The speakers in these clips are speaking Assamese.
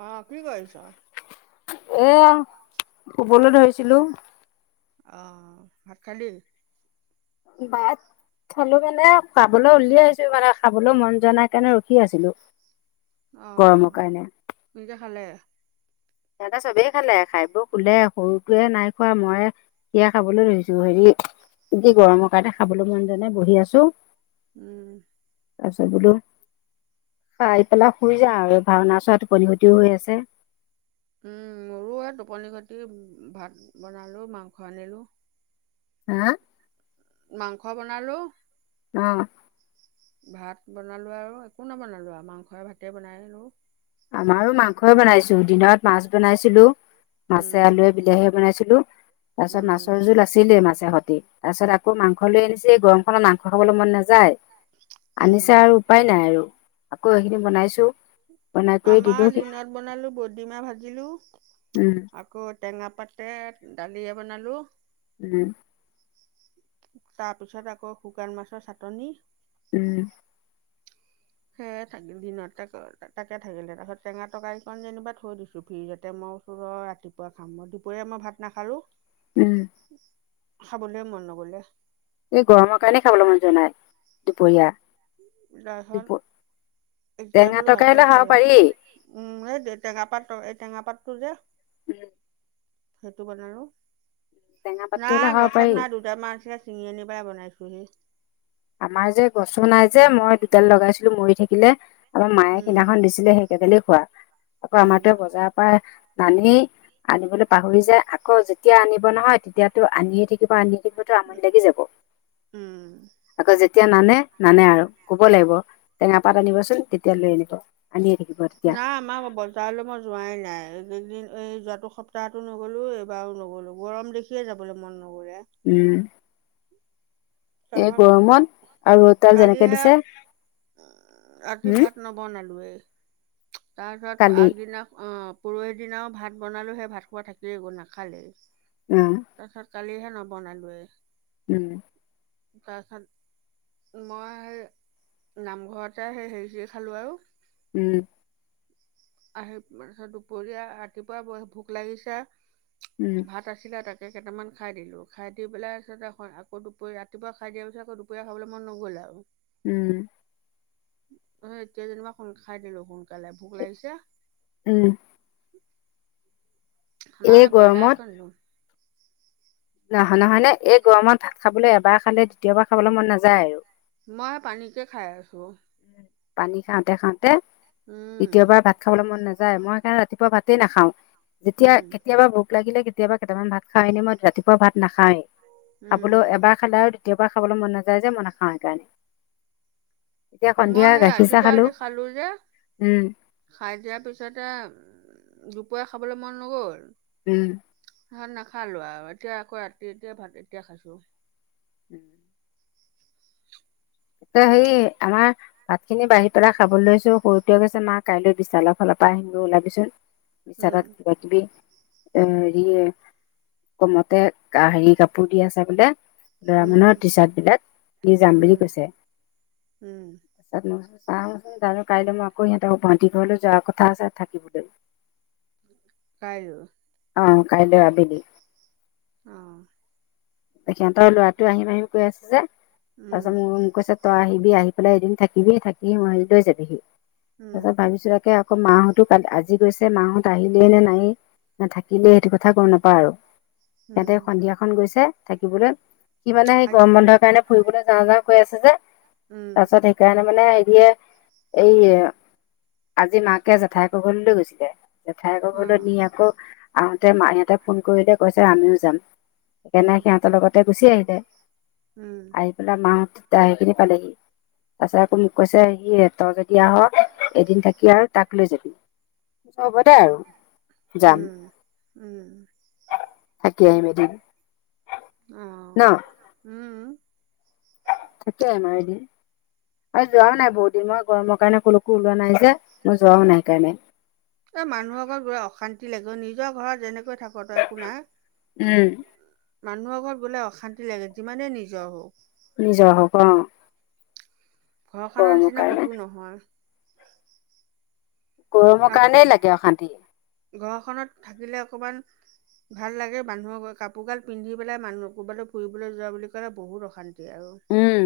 অহ, কি কৰিছ? এয়া শুবলৈ ধৰিছিলোঁ। অহ, ভাত খালি? ভাত। খালোঁ মানে খাবলৈ উলিয়াইছোঁ মানে, খাবলৈ মন যোৱা নাই কাৰণে ৰখি আছিলোঁ। অহ, নিজে খালে? সিহঁতে চবেই খালে, খাই ৱৈ শুলে সৰুটোৱে নাই খোৱা, মই এতিয়া খাবলৈ ৰেলি, হেৰি গৰমৰ কাৰণে খাবলৈ মন যোৱা নাই বহি আছোঁ। উম। আছা বোলো। খাই পেলাই শুই যাওঁ আৰু ভাওনা চোৱা টোপনি ক্ষতিও হৈ আছে। মোৰো এই টোপনি ক্ষতি, ভাত বনালোঁ মাংস আনিলোঁ। হা? মাংস বনালোঁ। অহ। ভাত বনালোঁ আৰু একো নবনালোঁ আৰু মাংস ভাতে বনাই দিলোঁ। আমাৰো মাংসই বনাইছোঁ, দিনত মাছ বনাইছিলোঁ উম, মাছে আলুৱে। বিলাহী বনাইছিলোঁ তাৰপিছত উম, মাছৰ জোল আছিল। আছিলে মাছে সৈতে তাৰপিছত আকৌ মাংস লৈ আনিছে, এই গৰমখনত মাংস খাবলৈ মন নাযায়। উম। আনিছা আৰু উপায় নাই আৰু আকৌ এইখিনি বনাইছোঁ। আমাৰ দিনত বনালোঁ ডিমা বাছিলো। উম। আকৌ টেঙা পাতে দালিয়ে বনালোঁ। উম। তাৰপিছত আকৌ শুকান মাছৰ চাটনি। উম। সেয়ে থাকিল দিনত তাকে-তাকে থাকিলে। তাৰপিছত টেঙা টকাৰীকন যেনিবা থৈ দিছোঁ ফ্ৰিজতে মই [unintelligible] ৰাতিপুৱা খাম। মই দুপৰীয়া মই ভাত নাখালোঁ। উম। খাবলৈ মন নগ'লে। এই গৰমৰ কাৰণে খাবলৈ মন যোৱা নাই দুপৰীয়া। দুপ তাৰপিছত এতিয়া টেঙা বোলো ভাত তৰকাৰীলে গিতা খাব খাই লওঁ। পাৰি উম, [unintelligible] এই টেঙা পাতটো যে উম। সেইটো বনালোঁ। টেঙা পাতটো পুৰা হ'লে খাব পাৰি গছত নাই দু তে মাছ চিঙি আনি পেলাই বনাইছোঁহি। আমাৰ যে গছো নাই যে, মই দুডাল লগাইছিলোঁ মৰি থাকিলে। আমাৰ মায়ে উম সিদিনাখন দিছিলে সেইকেইডালি খোৱা। আকৌ আমাৰ উম তোৱে বজাৰৰ পৰা নানেই। আনিবলৈ পাহৰি যায়। আকৌ যেতিয়া আনিব নহয়, তেতিয়াতো আনিয়ে থাকিব, আনিয়ে থাকিবতো আমনি লাগি যাব। উম। আকৌ যেতিয়া নানে নানে আৰু কব লাগিব টেঙা পাত আনিবচোন তেতিয়া লৈ আনিব। আনিয়ে থাকিব তেতিয়া না আমাৰো বাবল তালে মই যোৱাই নাই। এই দুদিন এই যোৱাটো সপ্তাহটো নগ'লোঁ এইবাৰো নগ'লোঁ গৰম দেখি দেখিয়ে যাবলৈ মন নগ'লে। উম, এই তাৰপিছত গৰমত আৰু ৰ'দ দাল যেনেকে কালিহে দিছে। ৰাতি উম ভাত নবনালোৱেই তাৰপিছত কালি আগদিনা পৰহি দিনাও ভাত বনালোঁ সেই ভাত খোৱা থাকিলেই গ'ল নাখালেই। উম, তাৰপিছত কালিহে নবনালোই ওম, তাৰপিছত মই সেই নামঘৰতে সেই হেৰি চৰি খালোঁ আৰু। উম, আহি তাৰপিছত দুপৰীয়া ৰাতিপুৱা ব ভোক লাগিছে উম ভাত আছিলে তাকে কেইটামান খাই দিলো খাই দি পেলাই আকৌ দুপৰি ৰাতিপুৱা খাই দিয় পি আকৌ দুপৰীয়া খাবলৈ মন নগ'ল আৰু উম, এ এতিয়া যেনিবা সোন খাই দিলো সোনকালে ভোক লাগিছে। উম, এই আমাৰ ব্ৰইলাৰ গৰমত অকন আনিলো নহয় নহয় নে এই গৰমত ভাত খাবলৈ এবাৰ খালে দ্বিতীয়বাৰ খাবলৈ মন নাযায় আৰু মই পানীকে খাই আছোঁ। পানী খাওঁতে খাওঁতে উম দ্বিতয়বাৰ ভাত খাবলৈ মন নাযায়। মই সেই কাৰণে ৰাতিপুৱা ভাতে নাখাও যেতিয়া উম কেতিয়াবা ভোক লাগিলে কেতিয়াবা কেইটামান ভাত খাওঁ এনে মই ৰাতিপুৱা ভাত নাখায়েই খাবলৈও উম এবাৰ খালে আৰু কেতিয়াবা খাবলৈ মন নাযায় যে মই নাখাওঁ সেইকাৰণে এতিয়া মই সন্ধিয়া গাখীৰ চাহ ৰাতিপুৱা খালোঁ আজি খালো যে উম খাই দিয়া পিছতে দুপৰীয়া খাবলৈ মন নগল। উম, ভাত নাখালো আৰু এতিয়া আকৌ ৰাতি এতিয়া ভাত এতিয়া খাইছো উম এ সেই আমাৰ ভাত খিনি বাঢ়ি পেলাই খাবলৈ লৈছো সৰুটোৱে কৈছে মা কাইলৈ বিশালৰ ফালৰ পৰা আহিমগৈ ওলাবিচোন উম বিচাৰত কিবা কিবি এ হেৰি কমতে হেৰি কাপোৰ দি আছে বোলে লৰা মানুহৰ টি উম চাৰ্ট বিলাক লৈ যাম বুলি উম, কৈছে উম ছোন চাওঁচোন জানো কাইলৈ মই আকৌ সিহঁতৰ গুৱাহাটীৰ ঘৰলৈ যোৱাৰ কথা আছে থাকিবলৈ কাইলৈ অ কাইলৈ আবেলি অ দে সিহঁতৰ ল'ৰাটো আহিম আহিম কৈ আছে যে উম, তাৰপিছত মোক মোক কৈছে তই আহিবি আহি পেলাই এদিন থাকিবি থাকিি মই লৈ যাবিহি উম। তাৰপিছত ভাবিছো তাকে আকৌ মাহতো আজি গৈছে মাহত আহিলেইে নে নাই ন থাকিলে সেইটো কথা গম নাপাওঁ আৰু সিহতে উম। সন্ধিয়াখন গৈছে থাকিবলৈ সি মানে আ সেই উম, গৰম বন্ধৰ কাৰণে ফুৰিবলৈ যাওঁ যাওঁ কৈ আছে যে অ'। উম। তাৰপাছত সেইকাৰণে মানে হেৰিয়ে এই আজি মাকে জেঠয়েকৰ ঘৰলৈ লৈ গৈছিলে জেঠায়েকৰ ঘৰলৈ নি আকৌ আহোতে মাই হতে ফোন কৰিলে কৈছে আমিও যাম সেইকাৰণে সিহঁতৰ লগতে গুচি আহিলে। উম। আহি পেলাই মাহঁত তেতিয়া সেইখিনি পালেহি তাৰ পিছত আকৌ মোক কৈছে সিহতৰ যদি দিয়া হ এদিন থাকি আৰু তাক লৈ যাবি। হ'ব দে আৰু যাম। উম, উম, থাকি আহিম এদিন। অ', ন উম। থাকি আহিম আৰু এদিন আৰু যোৱাও নাই বহুত দিন মই গৰমৰ কাৰণে কলৈকো ওলোৱা নাই যে মই যোৱাও নাই সেইকাৰণে। এ মানুহৰ ঘৰত গৈ অশান্তি লাগে অ', নিজৰ ঘৰত যেনেকৈ থাকো একো নাই উম মানুহৰ ঘৰত গলে অশান্তি লাগে যিমানে নিজৰ হওক। নিজৰ হওক অ'। ঘৰখনৰ গৰমৰ নিচিনা কাৰণে ক'তো নহয়। গৰমৰ আৰু কাৰণেই লাগে অশান্তি। ঘৰখনত থাকিলে অকণমান ভাল লাগে মানুহৰ কাপোৰ গাল পিন্ধি পেলাই মানুহ ক'ৰবালৈ ফুৰিবলৈ যোৱা বুলি ক'লে বহুত অশান্তি আৰু। উম।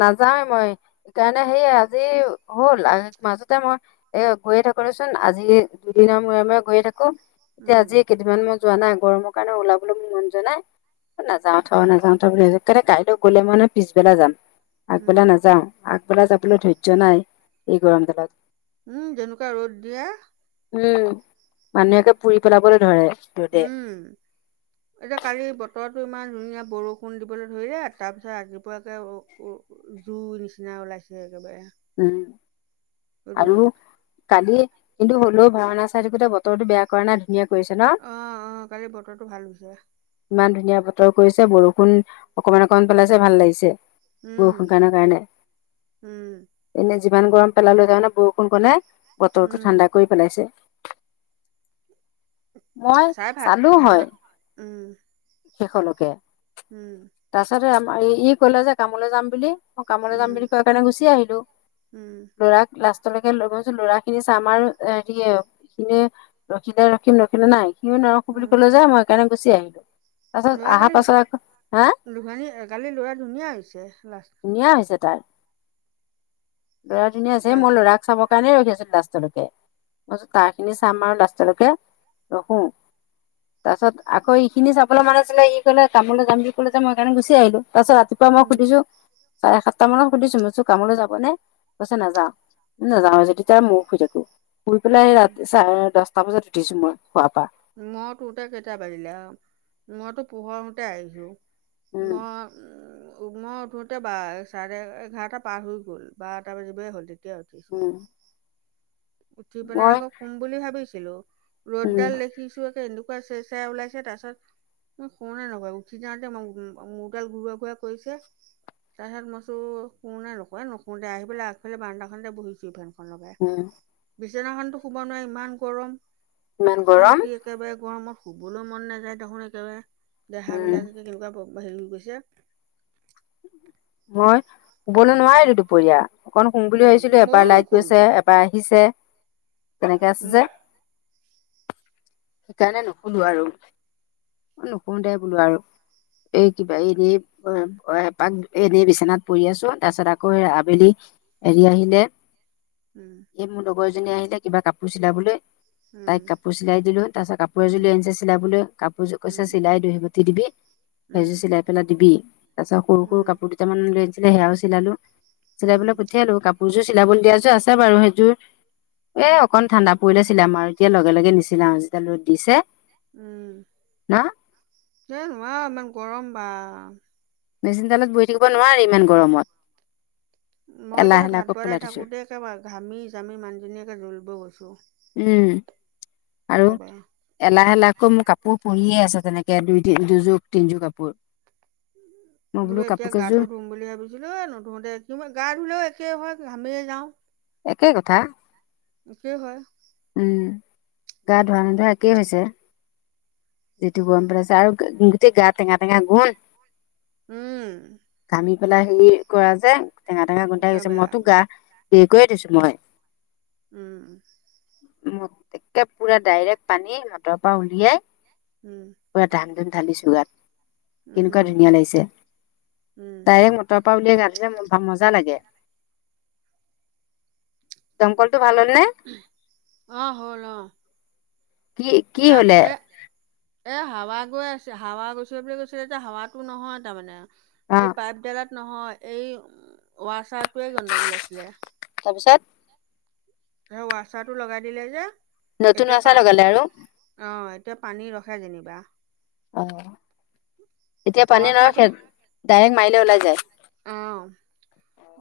নাযাওৱে মই সেইকাৰণে সেই আজি হ'ল মাজতে মই এ গৈয়ে থাকো দেচোন আজি দুদিনৰ মূৰে মূৰে গৈয়ে থাকো এতিয়া উম আজি যিমান মই যোৱা নাই গৰমৰ কাৰণে ওলাবলৈ মোৰ মন যোৱা নাই। নাযাও থ নাযাওঁ থ বুলি কাইলৈ গ'লে মানে পিছবেলা যাম। আগবেলা উম নাযাওঁ আগবেলা যাবলৈ ধৈৰ্য্য নাই এই গৰমডালত। উম, যেনেকুৱা ৰ'দ দিয়ে। উম, মানুহ একে পুৰি পেলাবলৈ ধৰে। ৰ'দে উম। এতিয়া কালি বতৰটো ইমান ধুনীয়া বৰষুণ দিবলৈ ধৰিলে তাৰপিছত ৰাতিপুৱা একে জুই নিচিনা ওলাইছে একেবাৰে। উম, ৰ'দ আৰু কালি কিন্তু হ'লেও ভাওনা চাই থাকোতে বতৰটো বেয়া কৰা নাই ধুনীয়া কৰিছে ন। অ', অ', কালি বতৰটো ভাল হৈছে। ইমান ধুনীয়া বতৰ কৰিছে বৰষুণ অকমান অকমান পেলাইছে ভাল লাগিছে। উম, বৰষুণ কণৰ কাৰণে উম। এনে যিমান গৰম পেলালেও তাৰমানে বৰষুণ কনে বতৰটো উম ঠাণ্ডা কৰি পেলাইছে। মই চাই ভাল চালো হয় ভাওনা উম শেষলৈকে। উম। তাৰ পাছতে আমৰ ই কলে যে কামলৈ যাম বুলি মই কামলৈ উম যাম বুলি কয় কাৰণে গুচি আহিলো। উম। ল'ৰাক লাষ্টলৈকে লৈ গছো ল'ৰা খিনি চ আমাৰ হেৰিয়ে সিনে ৰখিলে ৰখিম নৰখিলে নাই সিও নৰখো উম বুলি কলে যে মই সেইকাৰণে গুচি আহিলো। তাৰপাছত ল'ৰা অহাৰ কালি পাছত আকৌ হা ধানী কালি ল'ৰা ধুনীয়া হৈছে লাষ্টত। ধুনীয়া হৈছে তাৰ। ল'ৰা ধুনীয়া হৈছে হে মই লাষ্টৰ ল'ৰাক চাব কাৰনেই ৰখি আছিল লাষ্টলৈকে মইচো তাৰ খিনি চাম আৰু লাষ্টলৈকে ৰখো। তাৰ পাছত আকৌ ইখিনি চাবলৈ মন আছিলে ই কলে কামোলৈ যাম বুলি কলে যে মই সেইকাৰণে গুচি আহিলো তাৰ পিছত ৰাতি পুৱা মই উম সুধিছো চাৰে সাতটা মানত সুধিছো মইছো কামলৈ যাব নে? কৈছে নাযাও নাযাও যদি তই মইও শুই থাকো শুই পেলাই সেই উম ৰাতি চাৰে দহ টা বজাত উঠিছো মই সোৱাৰ পৰা। মই উঠোঁতে কেইটা বাজিলে মইতো পোহৰ হওঁতে আহিছো। উম মই উম, মই উঠোঁতে বা চাৰে এঘাৰটা পাৰ হৈ গ'ল বাৰটা বাজিবই হ'ল তেতিয়া উঠিছোঁ। উম উঠি পেলাই মই আকৌ শুম বুলি ভাবিছিলোঁ ৰ'দ উম ডাল দেখিছো একে এনেকোৱা চেৰ চেৰাই ওলাইছে তাৰপিছত মই শোৱা নগল উঠি যাওঁতে মোৰ ডাল ঘূৰোৱা ঘূৰোৱা কৰিছে তাৰপিছত মইছো শু নে নুশু এ নুশু দে আহি পেলাই আগ ফিলে বাৰাণ্ডাখনতে বহিছো ফেনখন লগাই। উম, বিচনাখনতো শুব নোৱাৰি ইমান গৰম ইমান গৰম অশান্তি একেবাৰে গৰমত শুবলৈ মন নাযায় দেখোন একেবাৰে দেহা উম বিলাক কেনেকুৱা হেৰি হৈ গৈছে মই শুবলৈ নোৱাৰিলো দুপৰীয়া অকন শুম বুলি উম ভাবিছিলোঁ ময়ো এবাৰ লাইট নুশুলো গৈছে এবাৰ আহিছে তেনেকা উম আছে যে সেইকাৰণে নুশুলো আৰু। নুশুঁ দে বোলো আৰু এই কিবা এনে এ পাক এনেই বিচনাত পৰি আছো তাৰপিছত আকৌ আবেলি হেৰি আহিলে উম, এই মোৰ লগৰজনী আহিলে কিবা কাপোৰ চিলাবলৈ তাইক কাপোৰ চিলাই দিলো, তাৰ পিছত কাপোৰ এযোৰ লৈ আনিছে চিলাবলৈ কাপোৰযোৰ কৈছে উম চিলাই [unintelligible] গুঠি দিবি উম সেযোৰ চিলাই পেলাই দিবি, তাৰ পাছত সৰু উম সৰু কাপোৰ কেইটামান লৈ আছিলে সেয়াও চিলালো চিলাই উম পেলাই পঠিয়ালো কাপোৰ কোৰযোৰ চিলাবলৈ দিয়া যো আছে বাৰু সেইযোৰ এ অকন ঠাণ্ডা পৰিলে চিলাম আৰু এতিয়া লগে লগে নিচি যিডাল ৰ'দ দিছে। উম, ন এই নহোৱা ইমান গৰম বা মেচিন তলত বহি থাকিব নোৱাৰি ইমান গৰমত, মই এতিয়া এলাহ ভাত এলাহক বনাই পেলাই থৈছোঁ। থাকোতে একেবাৰে ঘামি জামি মানুজনীয়েকে জ্বলিব গৈছো। উম, আৰু? একেবাৰে এলাহ এলাহকো কাপোৰ পৰিয়ে আছে তেনেকে দুই তি দুযোৰ তিনযোৰ কাপোৰ। মই বোলো কাপোৰ এতিয়া কেইযোৰ গাটো ধুম বুলি ভাবি বোলো এ নোধোঁ দে কি গা ধুলেও একেই হয় ঘামিয়ে যাওঁ। একেই কথা একেই হয়। উম, গা ধোৱা নোধোৱা একেই হৈছে। যিটো গৰম পেলাইছে আৰু গোটেই গা টেঙা টেঙা গুণ উম কামি পেলাই হেৰি কৰা যে টেঙা টেঙা গোন্ধাই গৈছে একেবাৰে মইতো গা হেৰি কৰিয়ে দিছো মই উম, ম একে পুৰা ডাইৰেক্ট পানী হাতৰ পৰা উলিয়াই উম, পুৰা ধাম ধুম ঢালিছো গাত কেনেকুৱা উম ধুনীয়া লাগিছে উম ডাইৰেক্ট তৰ পৰা উলিয়াই গা ধুলে মজা লাগে। ডংকলটো ভাল হ'লে অ', হ'ল অ', কি কি না হলে আৰে এ হাৱা গৈ আছে, হাৱা গৈছে বুলি কৈছিলে এতিয়া হাৱাতো নহয় তাৰমানে, অ এই পাইপডালাত নহয় এই ৱাছাৰটোৱে গণ্ডগোল আছিলে। তাৰপিছত? ধৰা ৱাচাৰটো লগাই দিলে যে নতুন এতিয়া প আচাৰ লগালে আৰু অ', এতিয়া পানী ৰখে যেনিবা। অ', এতিয়া পানী ৱাছাৰটো নৰখে ডাইৰেক্ট মাৰিলে ওলাই যায়। অ',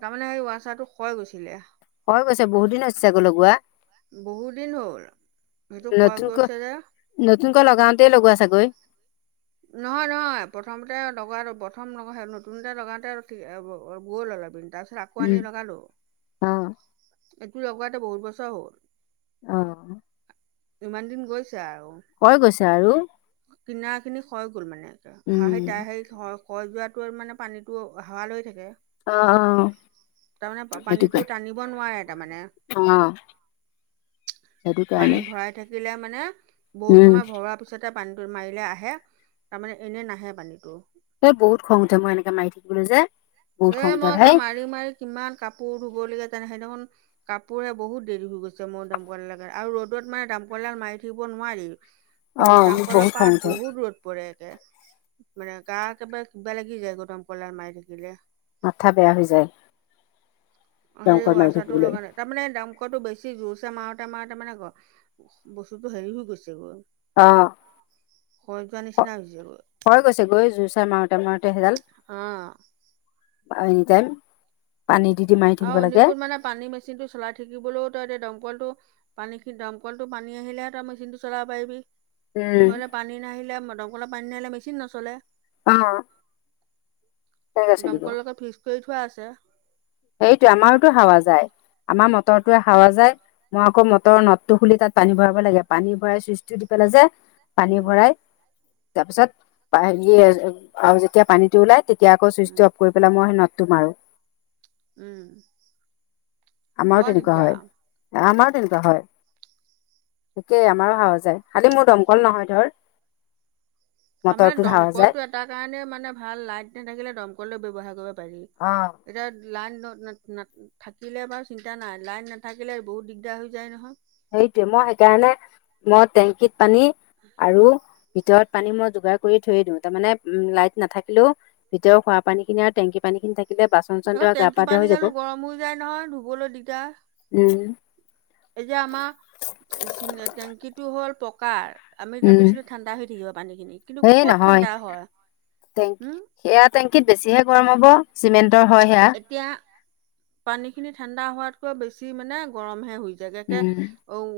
তাৰমানে সেই ৱাচাৰটো খৈ গৈছিলে। হৈ গৈছে বহুত দিন হৈছে আকৌ লগোৱা বহুত দিন হ'ল সেইটো খৰ নতুনকৈ গৈছে যে নতুনকৈ লগাওঁতেই লগোৱা চাকৈ নহয় নহয় প্ৰথমতে লগা প্ৰথম লগ নতুনতে লগাতে গল লাবি তাৰপিছত কাকো আনি উম লগালো অ এইটো লগোৱাতো বহুত বছৰ হ'ল অ ইমান দিন গৈছে আৰু হয় গৈছে আৰু কিনা খিনি খয় গ'ল মানে হাঁহি উম হেইহাঁ থৰ খয় যোৱাটো মানে পানীটো হাৱাল লৈ থাকে অ অ তাৰমানে পানীটো সেইটোকে টানিব নোৱাৰে তাৰমানে অ সেইটো পানী কাৰণে ভৰাই থাকিলে মানে বহুত উম সময় ভৰোৱাৰ পিছতে পানীটো মাৰিলে আহে তাৰমানে এনে নাহে পানীটো ত বহুত খং উঠে মই এনেকে মাৰি থাকিবলে যে বহুত এ খং উঠে মই ভাই মাৰি মাৰি কিমান কাপোৰ ধুব লগীয়া সেইদিনাখন কাপোৰহে বহুত দেৰি হৈ গৈছে মোৰ দামকলৰ কাৰনে আৰু ৰ'দত মানে দামকলডাল মাৰি থাকিব নোৱাৰি অ মোক দামকলৰ বহুত খং পাৰত উঠে বহুত ৰদ পৰে একে মানে গা একেবাৰে কিবা লাগি যায় দমকলডাল মাৰি থাকিলে মাথা বেয়া হৈ যায় অ এই দমকল মাৰি ৱাছাৰ টো থাকিবলৈ লগালে তাৰমানে দমকলটো বেছি জোৰছে মাৰোতে মাৰোতে মানে বস্তুটো হেৰি হৈ গৈছে গৈ অ হৈছেগৈ খয় গৈছে গৈ জোৰ চাই মাৰোতে মাৰোতে সেইডাল অ এনি টাইম পানী দি দি মাৰি থাকিব আৰু লাগে এনেকু মানে পানী মেচিন টো চলাই থাকিবলৈও তই এতিয়া দমকলটো পানীখিনি দমকলটো পানী আহিলেহঁ তই মেচিনটো চলাব পাৰিবি উম নহলে পানী নাহিলে দমকলৰ পানী নাহিলে মেচিন নচলে অ তেনেকে চলিব দমকলৰ লগত ফিক্স কৰি থোৱা আছে সেইটো আমাৰোতো হাৱা যায় আমাৰ মটৰটোৱে হাৱা যায় মই আকৌ মটৰৰ নদটো খুলি তাত পানী ভৰাব লাগে পানী ভৰাই চুইচটো দি পেলাই যে পানী উম ভৰাই তাৰপিছত আৰু যেতিয়া পানীটো ওলাই তেতিয়া এতিয়াকৌ উম ছুইচ অফ কৰি পেলাই মই নদটো মাৰো উম আমাৰো বৰ তেনেকুৱা দিগদাৰ হয় আমাৰো তেনেকুৱা হয় তাকেই আমাৰো হাৱা যায় খালি মোৰ দমকল নহয় ধৰ আমাৰ মটৰটোত হাৱা যায় দমকলটো এটা কাৰণে মানে ভাল লাইট নাথাকিলে দমকলটো ব্যৱহাৰ কৰিব পাৰি অ এতিয়া লাইন না থাকিলে বাৰু চিন্তা নাই লাইন নাথাকিলে বহুত দিগদাৰ হৈ যায় নহয় সেইটোৱে মই সেইকাৰণে মই টেংকিত পানী আৰু ভিতৰত পানী মই যোগাৰ কৰি থৈ দিওঁ তাৰমানে উ লাইট নাথাকিলেও ভিতৰৰ খোৱা পান খিনি আৰু টেংকি পানীখিন থাকে তাত টেংকি পানী গালো গৰম হৈ যায় নহয় ধুবলৈ দিগদাৰ উম এই যে আমাৰ চিনে টেংকি টো হ'ল পকাৰ আমি উম। ভাবিছিলো ঠাণ্ডা হৈ থাকিব পানীখিনি কিন্তু এই ক'ত নহয় ঠাণ্ডা হয় টেংক হম সেয়া টেংকিত বেছিহে গৰম হব চিমেণ্টৰ হয় সেয়া এতিয়া পানীখিনি ঠাণ্ডা হোৱাতকৈ বেছি মানে গৰমহে হৈ যায় গে একে উম। অও।